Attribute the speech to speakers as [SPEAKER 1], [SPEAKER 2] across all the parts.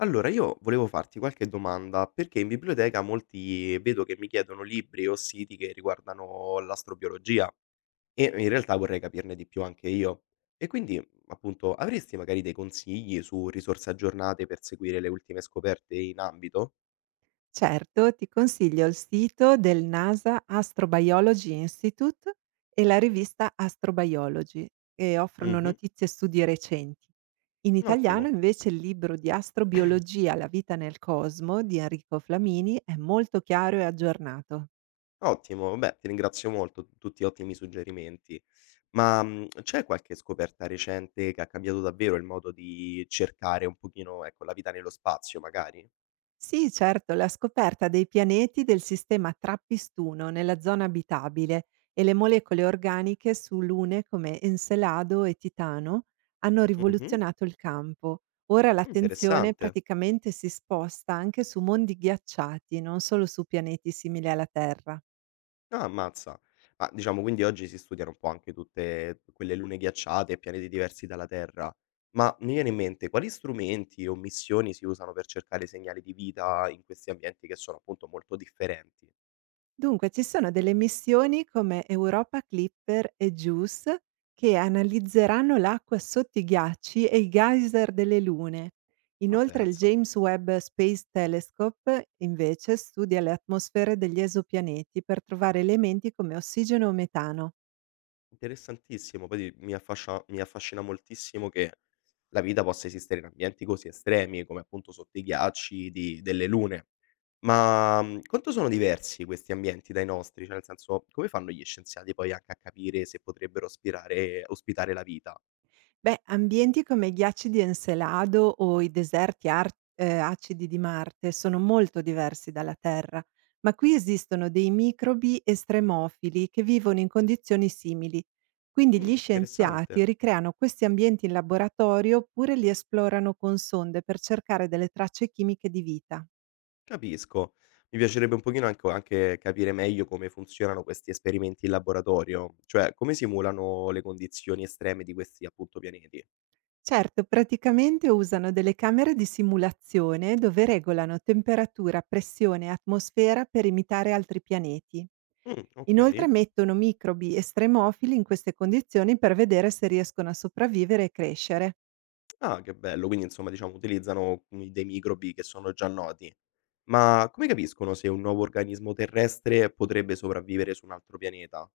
[SPEAKER 1] Allora, io volevo farti qualche domanda, perché in biblioteca molti vedo che mi chiedono libri o siti che riguardano l'astrobiologia e in realtà vorrei capirne di più anche io. E quindi, appunto, avresti magari dei consigli su risorse aggiornate per seguire le ultime scoperte in ambito?
[SPEAKER 2] Certo, ti consiglio il sito del NASA Astrobiology Institute e la rivista Astrobiology, che offrono
[SPEAKER 1] Mhm.
[SPEAKER 2] notizie e studi recenti. In italiano
[SPEAKER 1] Ottimo,
[SPEAKER 2] invece il libro di Astrobiologia, la vita nel cosmo di Enrico Flamini è molto chiaro e aggiornato.
[SPEAKER 1] ottimo. Beh, ti ringrazio molto, tutti ottimi suggerimenti. Ma c'è qualche scoperta recente che ha cambiato davvero il modo di cercare un pochino, ecco, la vita nello spazio, magari?
[SPEAKER 2] Sì, certo, la scoperta dei pianeti del sistema Trappistuno nella zona abitabile e le molecole organiche su lune come Encelado e Titano hanno
[SPEAKER 1] Mhm.
[SPEAKER 2] rivoluzionato il campo. Ora l'attenzione
[SPEAKER 1] Interessante.
[SPEAKER 2] praticamente si sposta anche su mondi ghiacciati, non solo su pianeti simili alla Terra.
[SPEAKER 1] Ah, ammazza. Ma diciamo quindi oggi si studiano un po' anche tutte quelle lune ghiacciate e pianeti diversi dalla Terra. Ma mi viene in mente quali strumenti o missioni si usano per cercare segnali di vita in questi ambienti che sono appunto molto differenti?
[SPEAKER 2] Dunque, ci sono delle missioni come Europa Clipper e JUICE che analizzeranno l'acqua sotto i ghiacci e i geyser delle lune.
[SPEAKER 1] Ma
[SPEAKER 2] Inoltre il
[SPEAKER 1] pensa,
[SPEAKER 2] James Webb Space Telescope invece studia le atmosfere degli esopianeti per trovare elementi come ossigeno o metano.
[SPEAKER 1] interessantissimo. Poi mi affascina moltissimo che la vita possa esistere in ambienti così estremi come appunto sotto i ghiacci delle lune. Ma, quanto sono diversi questi ambienti dai nostri? Cioè, nel senso, come fanno gli scienziati poi anche a capire se potrebbero ospirare ospitare la vita?
[SPEAKER 2] Beh, ambienti come i ghiacci di Encelado o i deserti acidi di Marte sono molto diversi dalla Terra, ma qui esistono dei microbi estremofili che vivono in condizioni simili. Quindi gli scienziati
[SPEAKER 1] Interessante,
[SPEAKER 2] ricreano questi ambienti in laboratorio oppure li esplorano con sonde per cercare delle tracce chimiche di vita.
[SPEAKER 1] capisco. Mi piacerebbe un pochino anco anche capire meglio come funzionano questi esperimenti in laboratorio, cioè come simulano le condizioni estreme di questi, appunto, pianeti.
[SPEAKER 2] Certo, praticamente usano delle camere di simulazione dove regolano temperatura, pressione e atmosfera per imitare altri pianeti. Inoltre
[SPEAKER 1] Okay.
[SPEAKER 2] mettono microbi estremofili in queste condizioni per vedere se riescono a sopravvivere e crescere.
[SPEAKER 1] Ah, che bello, quindi insomma, diciamo, utilizzano, dei microbi che sono già noti. Ma come capiscono se un nuovo organismo terrestre potrebbe sopravvivere su un altro pianeta?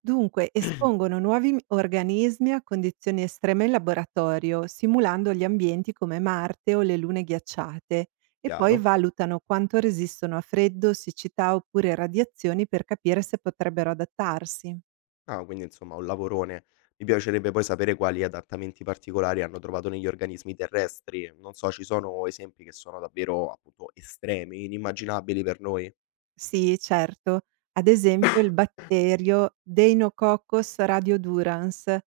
[SPEAKER 2] Dunque, espongono nuovi organismi a condizioni estreme in laboratorio, simulando gli ambienti come Marte o le lune ghiacciate, e poi
[SPEAKER 1] Chiaro.
[SPEAKER 2] valutano quanto resistono a freddo, siccità oppure radiazioni per capire se potrebbero adattarsi.
[SPEAKER 1] Ah, quindi insomma un lavorone. Mi piacerebbe poi sapere quali adattamenti particolari hanno trovato negli organismi terrestri. Non so, ci sono esempi che sono davvero appunto estremi, inimmaginabili per noi.
[SPEAKER 2] Sì, certo, ad esempio il batterio Deinococcus radiodurans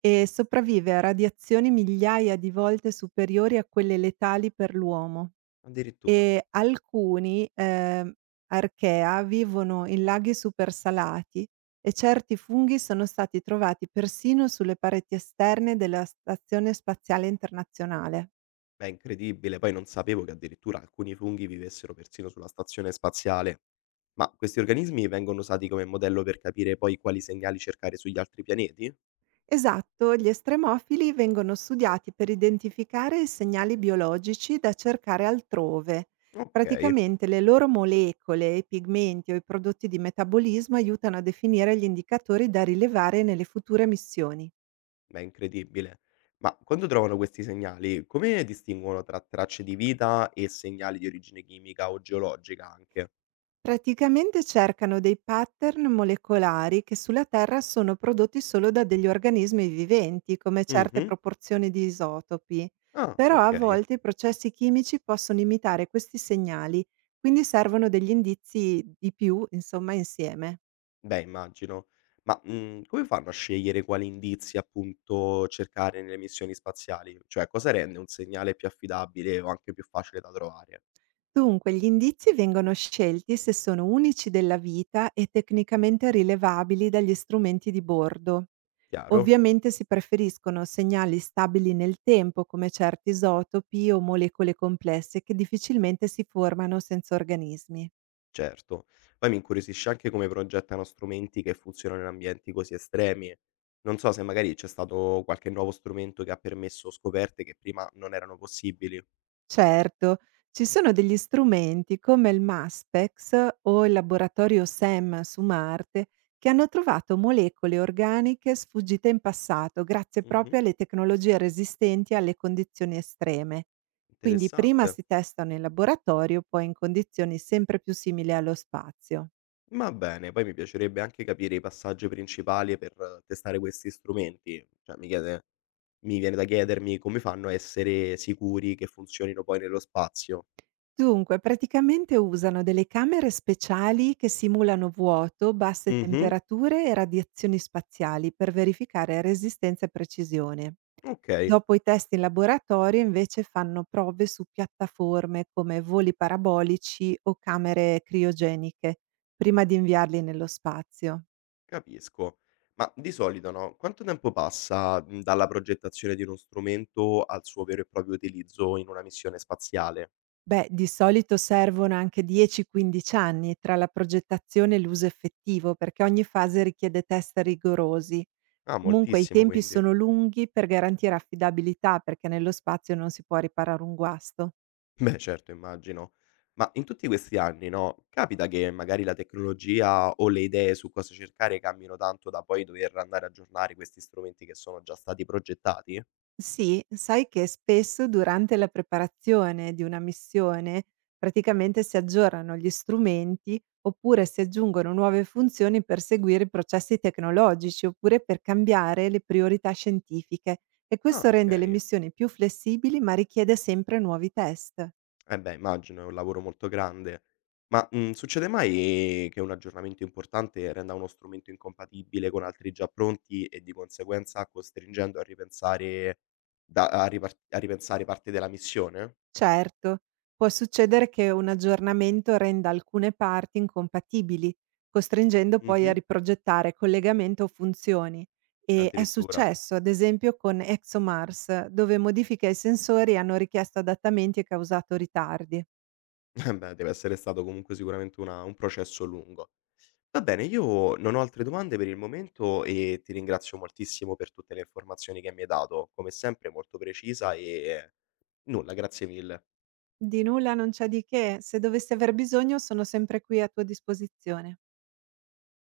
[SPEAKER 2] e sopravvive a radiazioni migliaia di volte superiori a quelle letali per l'uomo.
[SPEAKER 1] Addirittura.
[SPEAKER 2] Alcuni, archea, vivono in laghi supersalati e certi funghi sono stati trovati persino sulle pareti esterne della Stazione Spaziale Internazionale.
[SPEAKER 1] Beh, incredibile. Poi non sapevo che addirittura alcuni funghi vivessero persino sulla stazione spaziale. Ma questi organismi vengono usati come modello per capire poi quali segnali cercare sugli altri pianeti?
[SPEAKER 2] Esatto, gli estremofili vengono studiati per identificare i segnali biologici da cercare altrove.
[SPEAKER 1] Ok.
[SPEAKER 2] Praticamente le loro molecole, i pigmenti o i prodotti di metabolismo aiutano a definire gli indicatori da rilevare nelle future missioni.
[SPEAKER 1] Beh, incredibile. Ma quando trovano questi segnali, come distinguono tra tracce di vita e segnali di origine chimica o geologica anche?
[SPEAKER 2] Praticamente cercano dei pattern molecolari che sulla Terra sono prodotti solo da degli organismi viventi, come certe
[SPEAKER 1] Mh-mh.
[SPEAKER 2] proporzioni di isotopi,
[SPEAKER 1] Ah,
[SPEAKER 2] però a
[SPEAKER 1] okay.
[SPEAKER 2] volte i processi chimici possono imitare questi segnali, quindi servono degli indizi di più, insomma, insieme.
[SPEAKER 1] Beh, immagino. Ma, come fanno a scegliere quali indizi, appunto, cercare nelle missioni spaziali? Cioè, cosa rende un segnale più affidabile o anche più facile da trovare?
[SPEAKER 2] Dunque, gli indizi vengono scelti se sono unici della vita e tecnicamente rilevabili dagli strumenti di bordo.
[SPEAKER 1] Chiaro?
[SPEAKER 2] Ovviamente si preferiscono segnali stabili nel tempo come certi isotopi o molecole complesse che difficilmente si formano senza organismi.
[SPEAKER 1] Certo. Poi mi incuriosisce anche come progettano strumenti che funzionano in ambienti così estremi. Non so se magari c'è stato qualche nuovo strumento che ha permesso scoperte che prima non erano possibili.
[SPEAKER 2] Certo, ci sono degli strumenti come il MASPEX o il laboratorio SEM su Marte che hanno trovato molecole organiche sfuggite in passato grazie
[SPEAKER 1] Mh-mh.
[SPEAKER 2] proprio alle tecnologie resistenti alle condizioni estreme. Quindi prima
[SPEAKER 1] Interessante.
[SPEAKER 2] si testano in laboratorio, poi in condizioni sempre più simili allo spazio.
[SPEAKER 1] Va bene, poi mi piacerebbe anche capire i passaggi principali per testare questi strumenti. Mi viene da chiedermi come fanno a essere sicuri che funzionino poi nello spazio.
[SPEAKER 2] Dunque, praticamente usano delle camere speciali che simulano vuoto, basse
[SPEAKER 1] Mh-mh.
[SPEAKER 2] temperature e radiazioni spaziali per verificare resistenza e precisione.
[SPEAKER 1] Okay.
[SPEAKER 2] Dopo i test in laboratorio invece fanno prove su piattaforme come voli parabolici o camere criogeniche, prima di inviarli nello spazio.
[SPEAKER 1] Capisco. Ma di solito, no, quanto tempo passa, dalla progettazione di uno strumento al suo vero e proprio utilizzo in una missione spaziale?
[SPEAKER 2] Beh, di solito servono anche 10-15 anni tra la progettazione e l'uso effettivo, perché ogni fase richiede test rigorosi.
[SPEAKER 1] Ah,
[SPEAKER 2] Comunque i
[SPEAKER 1] moltissimo
[SPEAKER 2] tempi
[SPEAKER 1] quindi.
[SPEAKER 2] sono lunghi per garantire affidabilità perché nello spazio non si può riparare un guasto.
[SPEAKER 1] Beh, certo, immagino. Ma in tutti questi anni, no, capita che magari la tecnologia o le idee su cosa cercare cambino tanto da poi dover andare a aggiornare questi strumenti che sono già stati progettati?
[SPEAKER 2] Sì, sai che spesso durante la preparazione di una missione praticamente si aggiornano gli strumenti oppure si aggiungono nuove funzioni per seguire i processi tecnologici oppure per cambiare le priorità scientifiche e
[SPEAKER 1] Ah,
[SPEAKER 2] questo rende le
[SPEAKER 1] okay.
[SPEAKER 2] missioni più flessibili ma richiede sempre nuovi test.
[SPEAKER 1] Eh beh, immagino, è un lavoro molto grande. Ma, succede mai che un aggiornamento importante renda uno strumento incompatibile con altri già pronti e di conseguenza costringendo a ripensare da a ripensare parte della missione?
[SPEAKER 2] Certo, può succedere che un aggiornamento renda alcune parti incompatibili, costringendo poi a
[SPEAKER 1] Mh-mh,
[SPEAKER 2] riprogettare collegamento o funzioni. E è
[SPEAKER 1] addirittura.
[SPEAKER 2] successo, ad esempio, con ExoMars, dove modifiche ai sensori hanno richiesto adattamenti e causato ritardi.
[SPEAKER 1] Eh beh, deve essere stato comunque sicuramente una un processo lungo. Va bene, io non ho altre domande per il momento e ti ringrazio moltissimo per tutte le informazioni che mi hai dato, come sempre molto precisa e nulla, grazie mille.
[SPEAKER 2] Di nulla, non c'è di che, se dovessi aver bisogno sono sempre qui a tua disposizione.